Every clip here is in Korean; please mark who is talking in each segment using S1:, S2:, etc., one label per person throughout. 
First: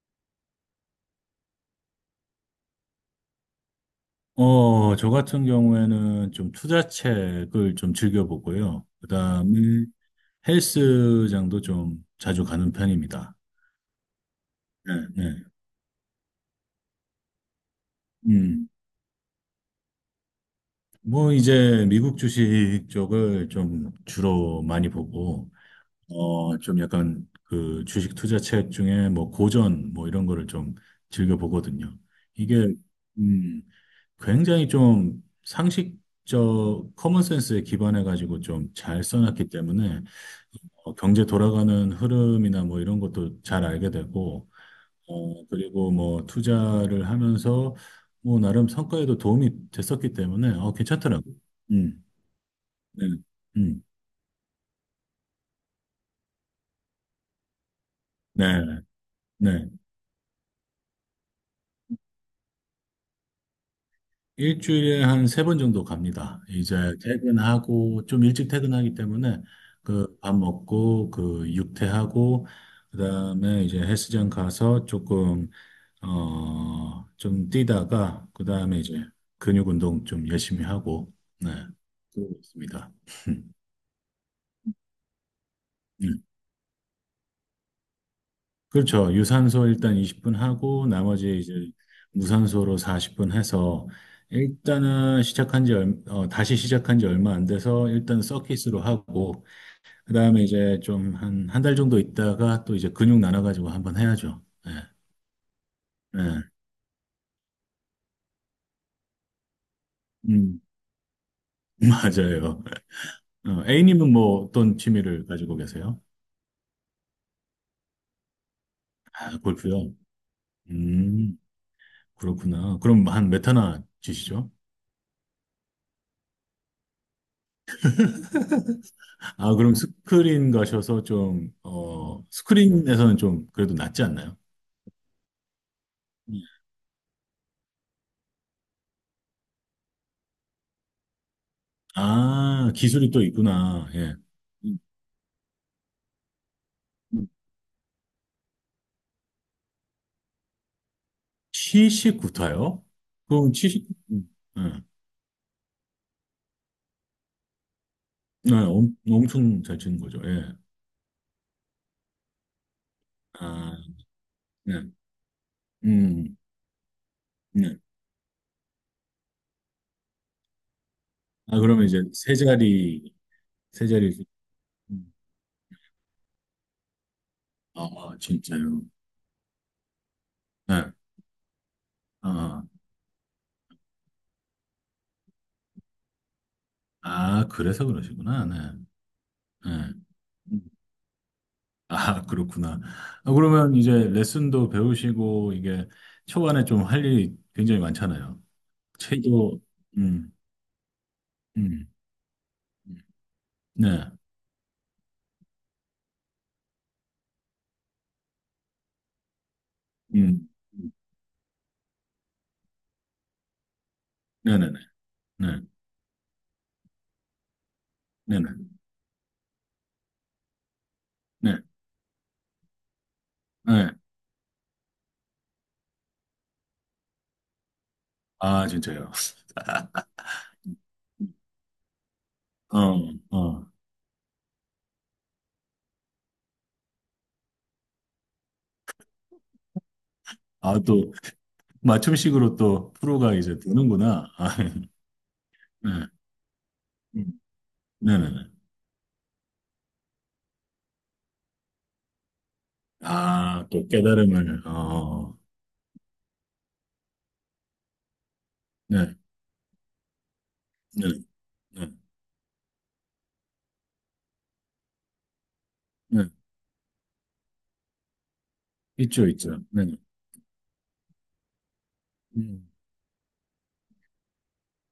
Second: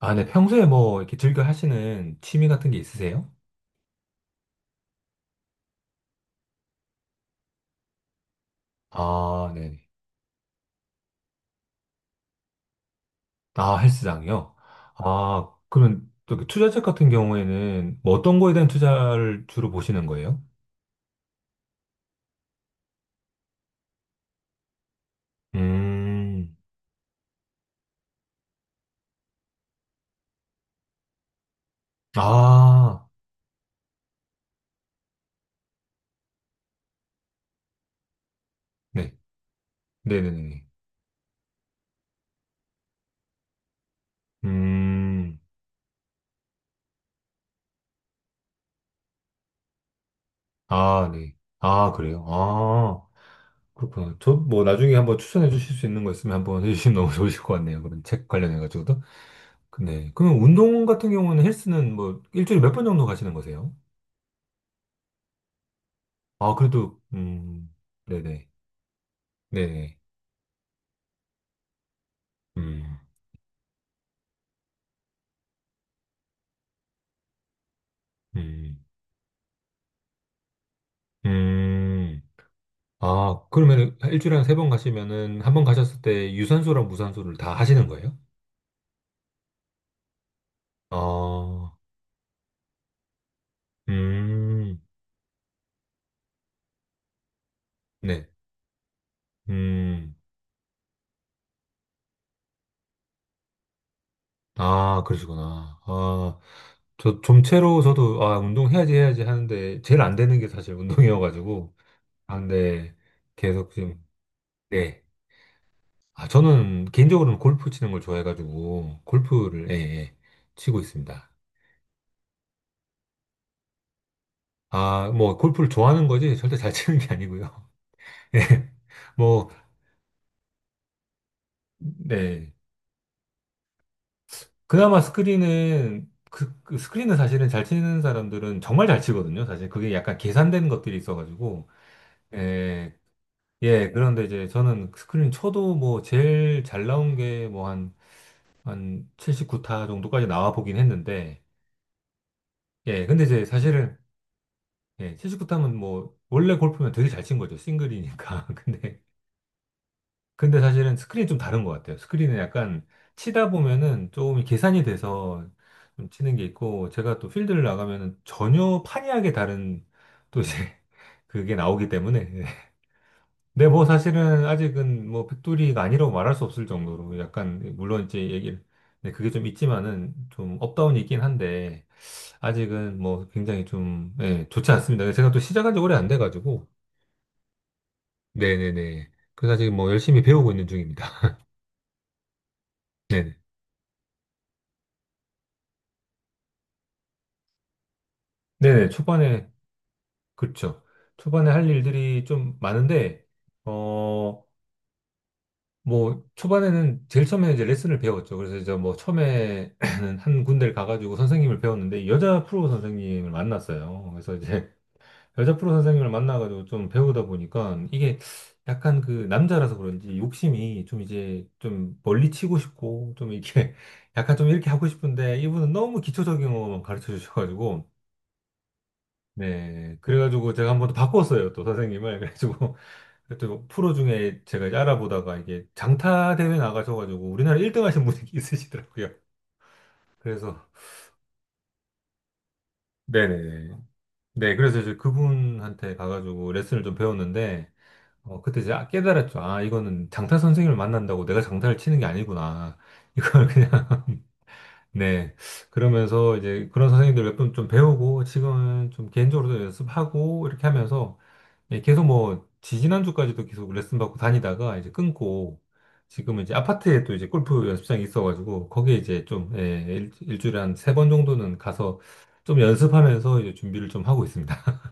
S1: 아, 네. 평소에 뭐 이렇게 즐겨 하시는 취미 같은 게 있으세요?
S2: 저 같은 경우에는 좀 투자책을 좀 즐겨보고요.
S1: 아, 네네.
S2: 그다음에 헬스장도 좀 자주 가는 편입니다.
S1: 아, 헬스장이요?
S2: 네, 네.
S1: 아, 그러면 또그 투자책 같은 경우에는 뭐 어떤 거에 대한
S2: 음.
S1: 투자를 주로 보시는 거예요?
S2: 뭐 이제 미국 주식 쪽을 좀 주로 많이 보고
S1: 음,
S2: 좀 약간 그 주식 투자책 중에 뭐 고전 뭐 이런 거를 좀 즐겨 보거든요. 이게
S1: 아,
S2: 음, 굉장히 좀 상식적 커먼센스에 기반해 가지고 좀 잘
S1: 네.
S2: 써놨기 때문에
S1: 네네네.
S2: 경제 돌아가는 흐름이나 뭐 이런 것도 잘 알게 되고,
S1: 음,
S2: 그리고 뭐 투자를 하면서 뭐 나름 성과에도 도움이 됐었기 때문에
S1: 아,
S2: 괜찮더라고요.
S1: 네. 아,
S2: 음,
S1: 그래요? 아,
S2: 네, 음,
S1: 그렇구나. 저 뭐 나중에 한번 추천해 주실 수 있는 거 있으면 한번 해주시면 너무 좋으실 것 같네요. 그런 책
S2: 네,
S1: 관련해가지고도.
S2: 네.
S1: 네. 그러면 운동 같은 경우는 헬스는 뭐 일주일에 몇 번 정도 가시는 거세요?
S2: 일주일에 한 세 번 정도 갑니다.
S1: 아,
S2: 이제
S1: 그래도,
S2: 퇴근하고 좀 일찍
S1: 네네,
S2: 퇴근하기 때문에
S1: 네네,
S2: 그 밥 먹고 그 육퇴하고
S1: 음,
S2: 그다음에 이제 헬스장 가서 조금 좀 뛰다가 그다음에
S1: 음,
S2: 이제 근육 운동 좀 열심히 하고 네.
S1: 음.
S2: 그러고 있습니다.
S1: 아, 그러면 일주일에 한 세 번 가시면은, 한 번 가셨을
S2: 음.
S1: 때 유산소랑 무산소를 다 하시는 거예요?
S2: 그렇죠. 유산소 일단 20분 하고 나머지 이제
S1: 아,
S2: 무산소로 40분 해서
S1: 음,
S2: 일단은 시작한 지 다시 시작한 지 얼마 안 돼서 일단
S1: 네,
S2: 서킷으로 하고
S1: 음,
S2: 그다음에 이제 좀 한 한 달 정도 있다가 또 이제 근육 나눠 가지고 한번 해야죠. 예.
S1: 아, 그러시구나. 아,
S2: 예.
S1: 저 좀채로 저도, 아, 운동해야지 해야지 하는데, 제일 안 되는 게
S2: 음.
S1: 사실 운동이어가지고, 아,
S2: 맞아요.
S1: 근데 계속 지금,
S2: A님은 뭐 어떤
S1: 네.
S2: 취미를 가지고 계세요?
S1: 아, 저는 개인적으로는 골프 치는 걸 좋아해가지고,
S2: 아,
S1: 골프를, 예,
S2: 골프요.
S1: 예, 치고 있습니다.
S2: 음, 그렇구나. 그럼 한 몇 타나 치시죠?
S1: 아, 뭐, 골프를 좋아하는 거지, 절대 잘 치는 게 아니고요. 예, 뭐,
S2: 아, 그럼 스크린 가셔서 좀,
S1: 네.
S2: 스크린에서는 좀 그래도 낫지 않나요?
S1: 그나마 스크린은,
S2: 음.
S1: 그, 그 스크린은 사실은 잘 치는 사람들은 정말 잘 치거든요. 사실 그게 약간 계산된 것들이 있어가지고,
S2: 아,
S1: 예,
S2: 기술이 또 있구나.
S1: 예,
S2: 예.
S1: 그런데 이제
S2: 음,
S1: 저는 스크린 쳐도 뭐, 제일 잘 나온
S2: 음.
S1: 게 뭐, 한, 한 79타 정도까지 나와 보긴 했는데,
S2: 79타요?
S1: 예, 근데 이제
S2: 그럼 70,
S1: 사실은,
S2: 예.
S1: 예, 79탐은 뭐, 원래 골프면 되게 잘 친 거죠. 싱글이니까.
S2: 네, 엄,
S1: 근데,
S2: 엄청 잘 치는 거죠. 예.
S1: 근데 사실은 스크린이 좀 다른 것 같아요. 스크린은 약간 치다
S2: 아,
S1: 보면은 조금 계산이
S2: 네.
S1: 돼서 좀 치는
S2: 음,
S1: 게 있고, 제가 또 필드를
S2: 네.
S1: 나가면은 전혀 판이하게 다른 또 이제 그게
S2: 아, 그러면
S1: 나오기
S2: 이제
S1: 때문에.
S2: 세
S1: 예.
S2: 자리,
S1: 근데 뭐
S2: 세 자리.
S1: 사실은 아직은
S2: 음.
S1: 뭐 백돌이가 아니라고 말할 수 없을 정도로 약간, 물론
S2: 아,
S1: 이제 얘기를,
S2: 진짜요?
S1: 네, 그게 좀 있지만은 좀
S2: 네.
S1: 업다운이 있긴 한데,
S2: 아,
S1: 아직은 뭐 굉장히 좀, 예, 좋지 않습니다. 제가 또 시작한 지 오래 안 돼가지고,
S2: 아, 그래서 그러시구나. 네.
S1: 네네네. 그래서 아직 뭐 열심히 배우고
S2: 네.
S1: 있는 중입니다.
S2: 아, 그렇구나. 아,
S1: 네네.
S2: 그러면 이제 레슨도 배우시고, 이게 초반에 좀 할 일이 굉장히 많잖아요.
S1: 네네, 초반에,
S2: 체조, 음,
S1: 그렇죠. 초반에 할
S2: 음,
S1: 일들이 좀 많은데,
S2: 네,
S1: 어, 뭐, 초반에는 제일 처음에 이제 레슨을 배웠죠. 그래서 이제 뭐, 처음에는 한
S2: 음,
S1: 군데를 가가지고 선생님을 배웠는데, 여자 프로 선생님을 만났어요. 그래서 이제
S2: 네네네,
S1: 여자
S2: 네,
S1: 프로 선생님을 만나가지고 좀 배우다 보니까 이게
S2: 네네, 네,
S1: 약간 그 남자라서 그런지 욕심이 좀 이제
S2: 네.
S1: 좀 멀리 치고 싶고 좀
S2: 네,
S1: 이렇게
S2: 네, 네.
S1: 약간 좀 이렇게 하고 싶은데 이분은 너무 기초적인 것만 가르쳐 주셔가지고
S2: 아, 진짜요.
S1: 네 그래가지고 제가 한번 더 바꿨어요 또 선생님을 그래가지고
S2: 어,
S1: 또
S2: 어.
S1: 프로 중에 제가 이제 알아보다가 이게 장타 대회 나가셔가지고 우리나라 1등 하신 분이 있으시더라고요 그래서
S2: 아, 또, 맞춤식으로 또 프로가 이제
S1: 네네네
S2: 되는구나. 아,
S1: 네 그래서 이제 그분한테
S2: 네,
S1: 가가지고 레슨을 좀 배웠는데 어,
S2: 네네네.
S1: 그때 제 깨달았죠. 아, 이거는 장타 선생님을 만난다고 내가 장타를 치는 게 아니구나. 이걸
S2: 아,
S1: 그냥,
S2: 또 깨달음을,
S1: 네.
S2: 어,
S1: 그러면서 이제 그런 선생님들 몇 분 좀 배우고, 지금은 좀
S2: 네,
S1: 개인적으로도 연습하고, 이렇게
S2: 네,
S1: 하면서, 예,
S2: 네,
S1: 계속 뭐, 지지난주까지도 계속 레슨 받고 다니다가 이제 끊고,
S2: 네.
S1: 지금은 이제 아파트에 또 이제 골프 연습장이 있어가지고, 거기에 이제
S2: 있죠,
S1: 좀,
S2: 있죠.
S1: 예,
S2: 네, 네.
S1: 일주일에 한 세 번 정도는 가서 좀
S2: 음.
S1: 연습하면서 이제 준비를 좀 하고 있습니다.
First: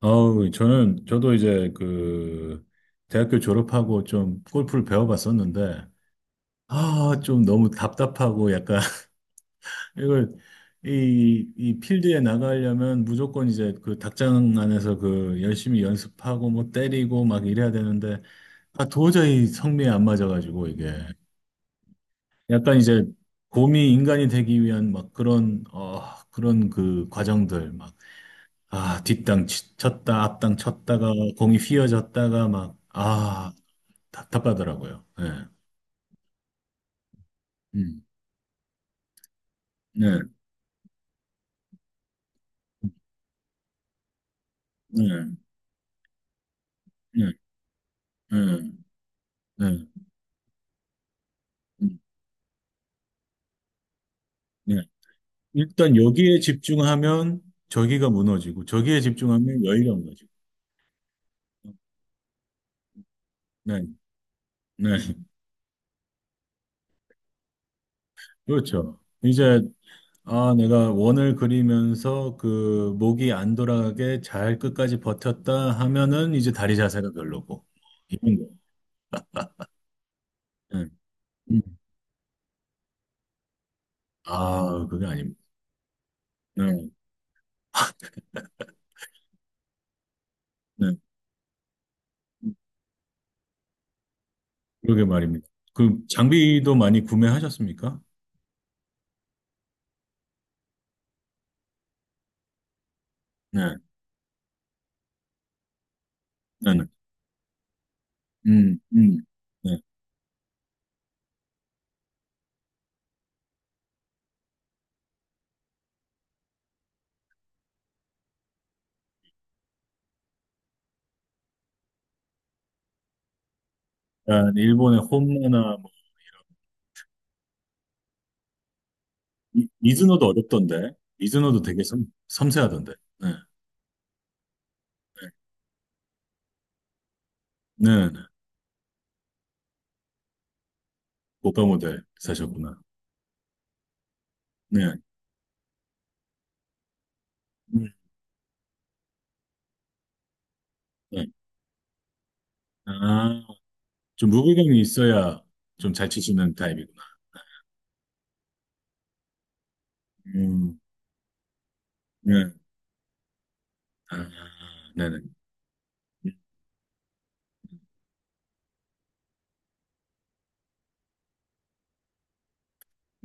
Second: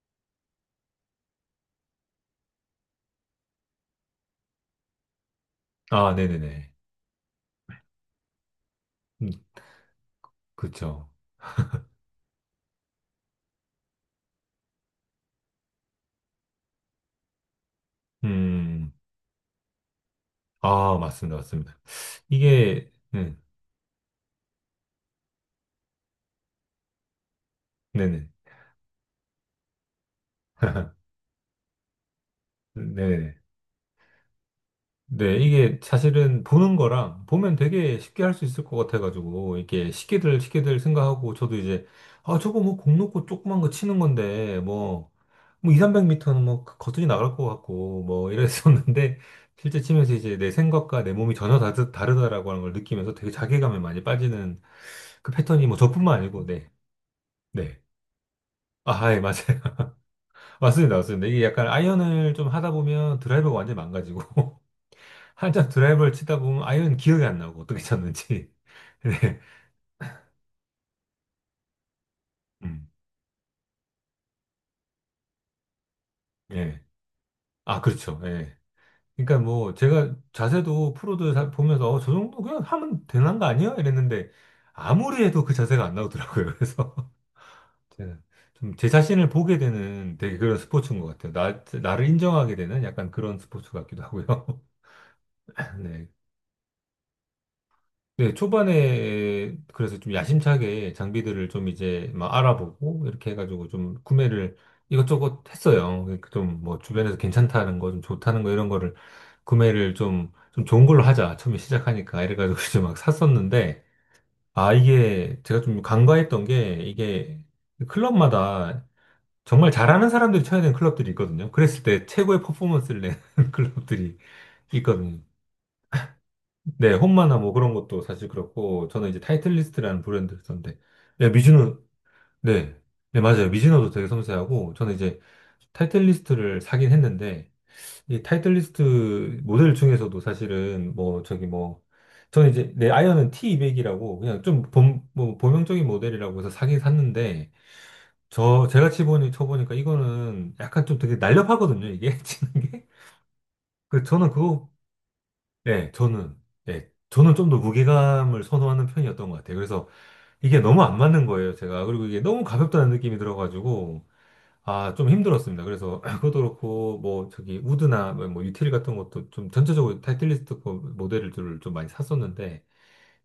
S2: 아우, 저는, 저도 이제 그, 대학교 졸업하고 좀 골프를 배워봤었는데,
S1: 아, 네네네.
S2: 아, 좀 너무 답답하고 약간,
S1: 음,
S2: 이걸,
S1: 그렇죠.
S2: 이 필드에 나가려면 무조건 이제 그 닭장 안에서 그 열심히 연습하고 뭐 때리고 막 이래야 되는데, 아,
S1: 음.
S2: 도저히 성미에 안 맞아가지고 이게.
S1: 아, 맞습니다. 맞습니다.
S2: 약간
S1: 이게,
S2: 이제
S1: 네,
S2: 곰이 인간이 되기 위한 막 그런 그 과정들,
S1: 네네.
S2: 아, 뒷땅 쳤다, 앞땅 쳤다가 공이 휘어졌다가 막,
S1: 네네.
S2: 아, 답답하더라고요. 예.
S1: 네, 이게 사실은 보는 거랑 보면 되게
S2: 음.
S1: 쉽게 할 수 있을 것 같아가지고, 이게 렇
S2: 네,
S1: 쉽게들 생각하고, 저도 이제, 아, 저거 뭐 공 놓고 조그만 거 치는 건데, 뭐,
S2: 네,
S1: 뭐 2, 300m는 뭐 거뜬히
S2: 네,
S1: 나갈 것 같고, 뭐
S2: 네,
S1: 이랬었는데, 실제
S2: 네,
S1: 치면서 이제 내 생각과 내 몸이 전혀 다르,
S2: 음,
S1: 다르다라고 하는 걸 느끼면서 되게 자괴감에 많이 빠지는
S2: 네.
S1: 그 패턴이 뭐
S2: 일단
S1: 저뿐만
S2: 여기에
S1: 아니고, 네.
S2: 집중하면
S1: 네.
S2: 저기가 무너지고, 저기에
S1: 아, 예, 맞아요.
S2: 집중하면 여기가 무너지고.
S1: 맞습니다, 맞습니다. 이게 약간 아이언을 좀 하다 보면 드라이버가 완전 히
S2: 네,
S1: 망가지고,
S2: 네.
S1: 한참 드라이버를 치다 보면 아이언 기억이 안 나고, 어떻게 쳤는지.
S2: 그렇죠.
S1: 네.
S2: 이제, 아, 내가 원을 그리면서
S1: 음.
S2: 그 목이 안 돌아가게 잘 끝까지 버텼다 하면은 이제 다리
S1: 예.
S2: 자세가 별로고.
S1: 아, 그렇죠.
S2: 이런 거.
S1: 예. 그러니까 뭐, 제가
S2: 네.
S1: 자세도 프로들
S2: 음.
S1: 보면서, 어, 저 정도 그냥 하면 되는 거 아니야? 이랬는데,
S2: 아, 그게
S1: 아무리
S2: 아닙니다.
S1: 해도 그 자세가 안 나오더라고요.
S2: 네.
S1: 그래서, 제가 좀 제 자신을 보게 되는 되게 그런
S2: 네,
S1: 스포츠인 것 같아요. 나를 인정하게 되는 약간 그런 스포츠 같기도 하고요.
S2: 그러게 말입니다. 그
S1: 네.
S2: 장비도 많이 구매하셨습니까?
S1: 네, 초반에 그래서 좀 야심차게 장비들을 좀 이제 막 알아보고 이렇게 해가지고
S2: 네,
S1: 좀 구매를 이것저것 했어요. 그러니까 좀
S2: 네,
S1: 뭐
S2: 네.
S1: 주변에서 괜찮다는 거, 좀 좋다는 거 이런
S2: 음,
S1: 거를
S2: 음. 네.
S1: 구매를 좀, 좀 좋은 걸로 하자. 처음에 시작하니까 이래가지고 이제 막 샀었는데 아, 이게 제가 좀 간과했던 게 이게 클럽마다 정말 잘하는 사람들이 쳐야 되는 클럽들이 있거든요. 그랬을 때 최고의 퍼포먼스를 내는 클럽들이
S2: 약간 일본의
S1: 있거든요.
S2: 홈모나 뭐,
S1: 네, 홈마나 뭐 그런 것도 사실 그렇고, 저는 이제
S2: 미-
S1: 타이틀리스트라는
S2: 미즈노도
S1: 브랜드를 썼는데,
S2: 어렵던데.
S1: 네,
S2: 미즈노도
S1: 미즈노,
S2: 되게 섬,
S1: 네,
S2: 섬세하던데.
S1: 네,
S2: 네,
S1: 맞아요. 미즈노도 되게 섬세하고, 저는 이제 타이틀리스트를 사긴 했는데,
S2: 네, 네.
S1: 이 타이틀리스트 모델 중에서도 사실은 뭐, 저기
S2: 고가
S1: 뭐,
S2: 모델
S1: 저는 이제
S2: 사셨구나.
S1: 내 아이언은 T200이라고, 그냥 좀
S2: 네,
S1: 본, 뭐, 범용적인 모델이라고 해서 사긴 샀는데,
S2: 음,
S1: 저, 제가 쳐보니까 이거는 약간 좀 되게
S2: 네.
S1: 날렵하거든요, 이게, 치는 게.
S2: 아,
S1: 그, 저는
S2: 좀
S1: 그거
S2: 무게감이 있어야
S1: 네,
S2: 좀 잘
S1: 저는,
S2: 치시는
S1: 네,
S2: 타입이구나.
S1: 저는 좀 더 무게감을 선호하는 편이었던 것 같아요. 그래서 이게
S2: 음,
S1: 너무 안 맞는 거예요, 제가. 그리고 이게 너무
S2: 네.
S1: 가볍다는 느낌이 들어가지고,
S2: 아,
S1: 아, 좀
S2: 네네.
S1: 힘들었습니다. 그래서 그것도 그렇고, 뭐, 저기, 우드나 뭐, 뭐 유틸 같은 것도 좀 전체적으로 타이틀리스트 거 모델들을 좀 많이 샀었는데,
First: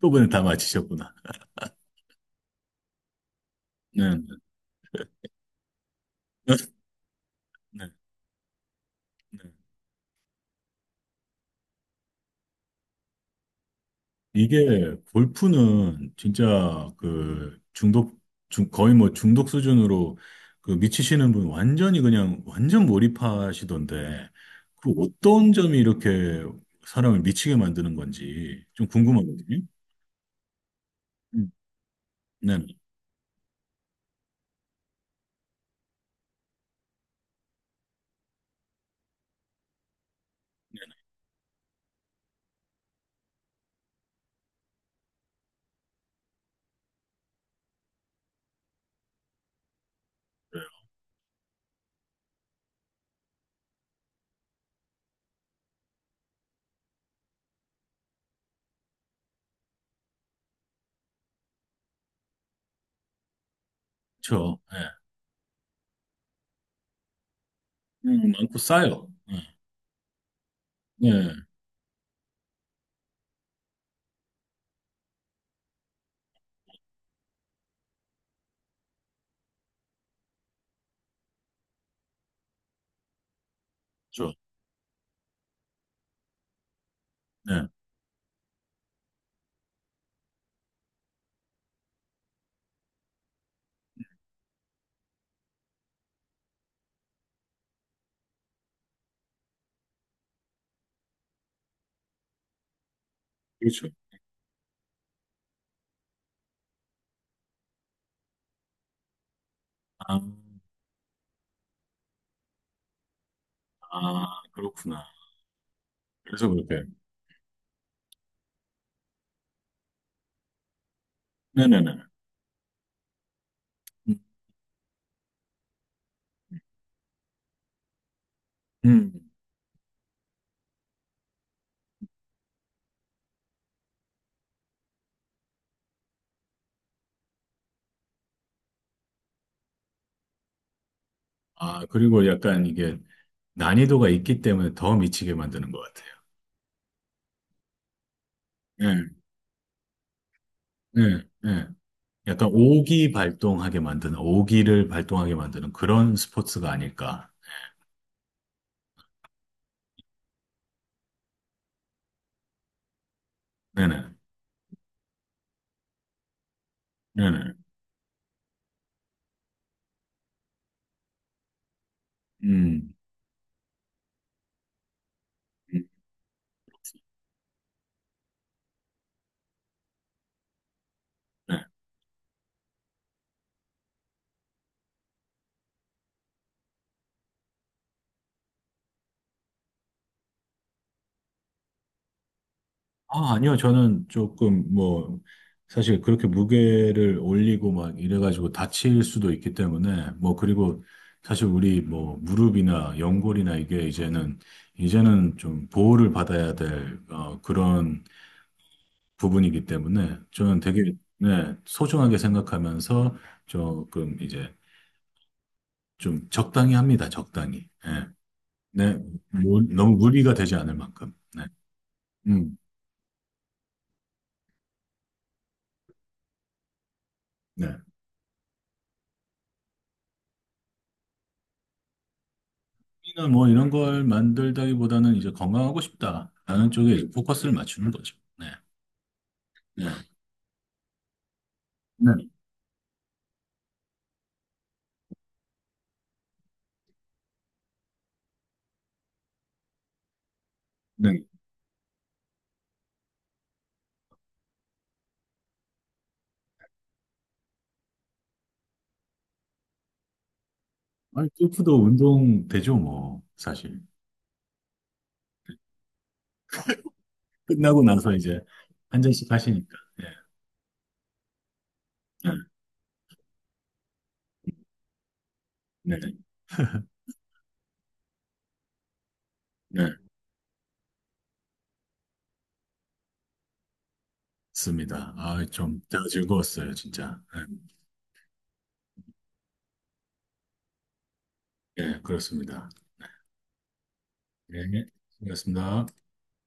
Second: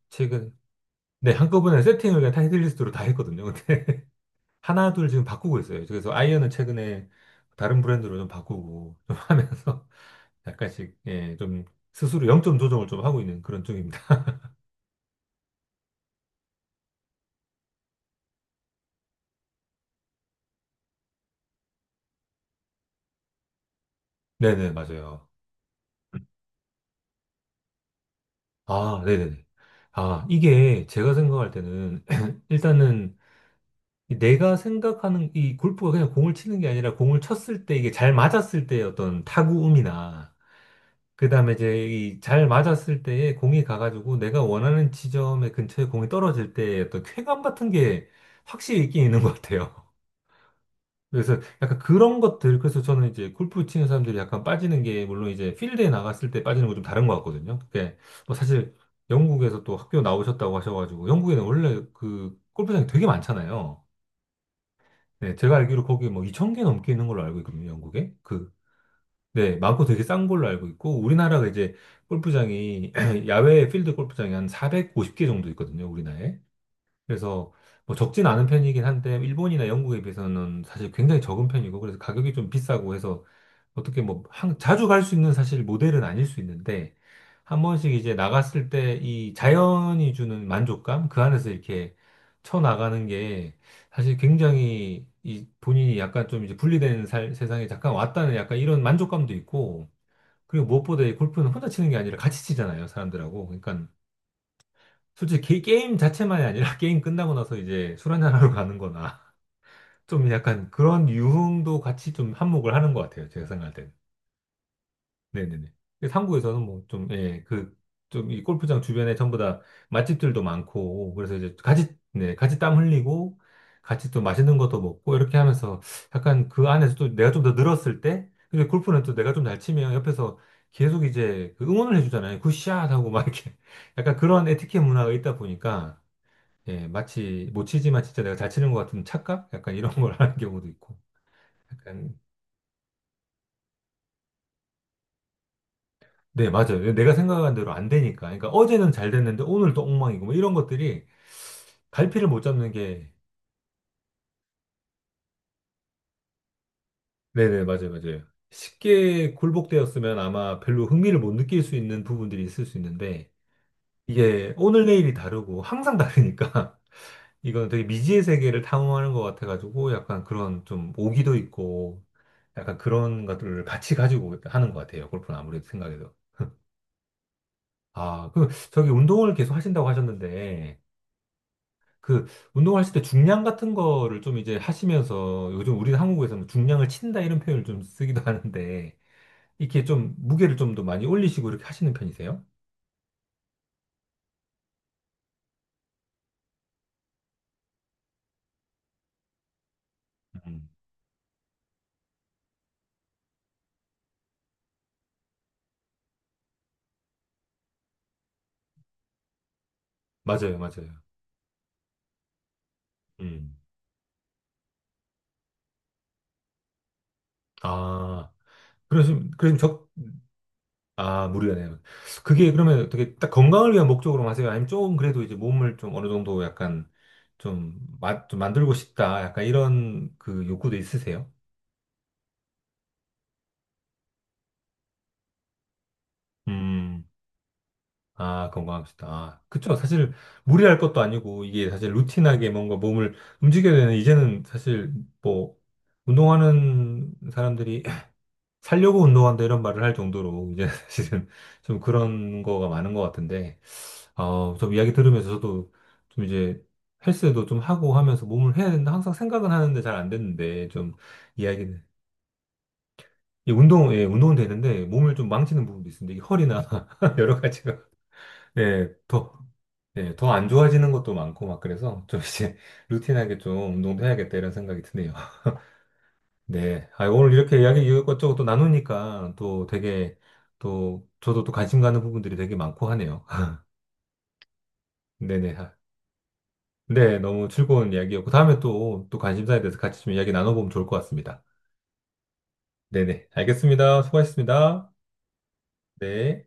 S2: 부분은 다
S1: 최근,
S2: 맞히셨구나.
S1: 네, 한꺼번에 세팅을 그냥 타이틀리스트로 다 했거든요. 근데
S2: 네, 네,
S1: 하나, 둘 지금 바꾸고 있어요. 그래서 아이언은 최근에 다른
S2: 네.
S1: 브랜드로 좀 바꾸고, 좀
S2: 네.
S1: 하면서 약간씩, 예, 좀 스스로 영점 조정을 좀 하고 있는 그런 쪽입니다.
S2: 이게 골프는 진짜 그 중독, 거의 뭐 중독 수준으로 그 미치시는 분 완전히 그냥 완전 몰입하시던데
S1: 네네,
S2: 그
S1: 맞아요.
S2: 어떤 점이 이렇게 사람을 미치게 만드는 건지 좀
S1: 아, 네네네.
S2: 궁금하거든요.
S1: 아, 이게 제가 생각할
S2: 음.
S1: 때는
S2: 네,
S1: 일단은 내가 생각하는 이 골프가 그냥 공을 치는 게 아니라 공을 쳤을 때 이게 잘 맞았을 때의 어떤 타구음이나 그다음에 이제 이 잘 맞았을 때에 공이 가가지고 내가 원하는 지점의 근처에 공이 떨어질 때의 어떤 쾌감 같은 게 확실히 있긴 있는 것 같아요. 그래서 약간 그런 것들, 그래서 저는 이제 골프 치는 사람들이 약간 빠지는 게, 물론 이제 필드에 나갔을 때 빠지는 건 좀 다른 것 같거든요. 그게 뭐 사실 영국에서 또 학교 나오셨다고 하셔가지고, 영국에는 원래 그 골프장이 되게 많잖아요.
S2: 그렇죠. 네.
S1: 네, 제가 알기로 거기 뭐 2,000개 넘게 있는 걸로 알고 있거든요, 영국에. 그,
S2: 많고 싸요. 네,
S1: 네, 많고 되게 싼 걸로 알고 있고,
S2: 네,
S1: 우리나라가 이제 골프장이, 야외 필드 골프장이 한 450개 정도 있거든요, 우리나라에. 그래서 뭐 적진 않은 편이긴 한데 일본이나 영국에 비해서는 사실 굉장히 적은 편이고 그래서 가격이 좀 비싸고 해서 어떻게 뭐
S2: 그렇죠.
S1: 자주 갈 수 있는 사실 모델은 아닐 수 있는데 한
S2: 네,
S1: 번씩 이제 나갔을 때 이 자연이 주는 만족감 그 안에서 이렇게 쳐 나가는 게 사실 굉장히 이 본인이 약간 좀 이제 분리된 살, 세상에 잠깐 왔다는 약간 이런 만족감도 있고 그리고 무엇보다 이 골프는 혼자 치는 게 아니라 같이 치잖아요 사람들하고 그러니까
S2: 그렇죠.
S1: 솔직히 게임 자체만이 아니라 게임 끝나고 나서 이제 술 한잔하러 가는 거나
S2: 아,
S1: 좀 약간 그런 유흥도 같이 좀 한몫을 하는 것 같아요. 제가 생각할 땐.
S2: 아, 그렇구나.
S1: 네네네. 그래서
S2: 그래서
S1: 한국에서는 뭐
S2: 그렇게.
S1: 좀, 예, 그, 좀 이 골프장 주변에 전부 다 맛집들도 많고, 그래서 이제 같이,
S2: 네네네.
S1: 네, 같이 땀 흘리고, 같이
S2: 음.
S1: 또 맛있는 것도 먹고, 이렇게 하면서 약간 그 안에서 또 내가 좀 더 늘었을 때, 근데 골프는 또
S2: 음.
S1: 내가 좀 잘 치면 옆에서 계속 이제 그 응원을 해주잖아요. 굿샷 하고 막 이렇게. 약간 그런 에티켓 문화가 있다 보니까, 예, 마치 못 치지만 진짜 내가 잘 치는 것 같은 착각? 약간 이런 걸 하는 경우도 있고.
S2: 아,
S1: 약간,
S2: 그리고 약간 이게 난이도가 있기 때문에 더 미치게 만드는 것 같아요.
S1: 네, 맞아요. 내가 생각한 대로 안 되니까. 그러니까 어제는
S2: 예,
S1: 잘 됐는데 오늘 또 엉망이고 뭐 이런 것들이
S2: 예, 예.
S1: 갈피를 못
S2: 약간
S1: 잡는 게,
S2: 오기 발동하게 만드는, 오기를 발동하게 만드는 그런 스포츠가 아닐까.
S1: 네네, 맞아요, 맞아요. 쉽게 굴복되었으면 아마 별로 흥미를 못 느낄 수 있는 부분들이 있을 수 있는데
S2: 네네,
S1: 이게 오늘 내일이 다르고 항상 다르니까
S2: 네네.
S1: 이건 되게 미지의 세계를 탐험하는 것 같아가지고 약간 그런 좀 오기도 있고 약간
S2: 음,
S1: 그런 것들을 같이 가지고 하는 것 같아요. 골프는 아무래도
S2: 음,
S1: 생각해도. 아, 그, 저기 운동을 계속 하신다고 하셨는데,
S2: 네.
S1: 그, 운동하실 때 중량 같은 거를 좀 이제 하시면서, 요즘 우리 한국에서는 중량을 친다 이런 표현을 좀 쓰기도 하는데, 이렇게 좀 무게를 좀 더 많이 올리시고 이렇게 하시는 편이세요?
S2: 아, 아니요. 저는 조금 뭐, 사실 그렇게 무게를 올리고 막 이래가지고 다칠 수도 있기 때문에, 뭐,
S1: 음.
S2: 그리고 사실 우리 뭐, 무릎이나 연골이나 이게 이제는, 이제는 좀 보호를 받아야 될, 그런 부분이기 때문에
S1: 맞아요,
S2: 저는 되게
S1: 맞아요.
S2: 네, 소중하게 생각하면서
S1: 음.
S2: 조금 이제 좀 적당히 합니다. 적당히. 예.
S1: 아,
S2: 네,
S1: 그러시면, 그럼
S2: 뭐,
S1: 적,
S2: 너무 무리가 되지 않을 만큼.
S1: 아,
S2: 네.
S1: 무리가 네요 그게
S2: 음,
S1: 그러면 어떻게 딱 건강을 위한 목적으로 하세요? 아니면 조금 그래도 이제 몸을 좀 어느 정도 약간 좀,
S2: 네.
S1: 마, 좀 만들고 싶다, 약간 이런 그 욕구도 있으세요?
S2: 이나 뭐 이런 걸 만들다기보다는 이제 건강하고 싶다라는 쪽에
S1: 음.
S2: 이제 포커스를 맞추는 거죠. 네.
S1: 아, 건강한 식단. 아, 그쵸.
S2: 네.
S1: 사실 무리할 것도 아니고 이게 사실
S2: 네.
S1: 루틴하게 뭔가 몸을 움직여야 되는 이제는 사실 뭐 운동하는 사람들이 살려고 운동한다 이런 말을 할 정도로 이제
S2: 네.
S1: 사실은 좀 그런 거가 많은 것 같은데 어, 좀 이야기 들으면서 저도 좀 이제 헬스도 좀 하고 하면서 몸을 해야 된다 항상 생각은 하는데 잘 안 됐는데 좀
S2: 아니, 골프도
S1: 이야기는
S2: 운동 되죠, 뭐,
S1: 이
S2: 사실.
S1: 운동, 예, 운동은 되는데 몸을 좀 망치는 부분도 있습니다. 이 허리나 여러 가지가
S2: 끝나고 나서 이제
S1: 예,
S2: 한 잔씩
S1: 더
S2: 하시니까. 네.
S1: 네, 더 안 좋아지는 것도 많고 막 그래서 좀 이제 루틴하게 좀 운동도 해야겠다 이런 생각이 드네요.
S2: 네. 네.
S1: 네, 아, 오늘 이렇게 이야기 이것저것 또 나누니까 또
S2: 네.
S1: 되게 또 저도 또 관심 가는 부분들이 되게 많고 하네요.
S2: 맞습니다. 아,
S1: 네네. 아,
S2: 좀, 제가 즐거웠어요,
S1: 네,
S2: 진짜.
S1: 너무 즐거운 이야기였고 다음에 또 또 관심사에 대해서 같이 좀 이야기 나눠보면 좋을 것 같습니다.
S2: 예, 그렇습니다.
S1: 네네. 알겠습니다.
S2: 예,
S1: 수고하셨습니다.
S2: 수고하셨습니다.
S1: 네.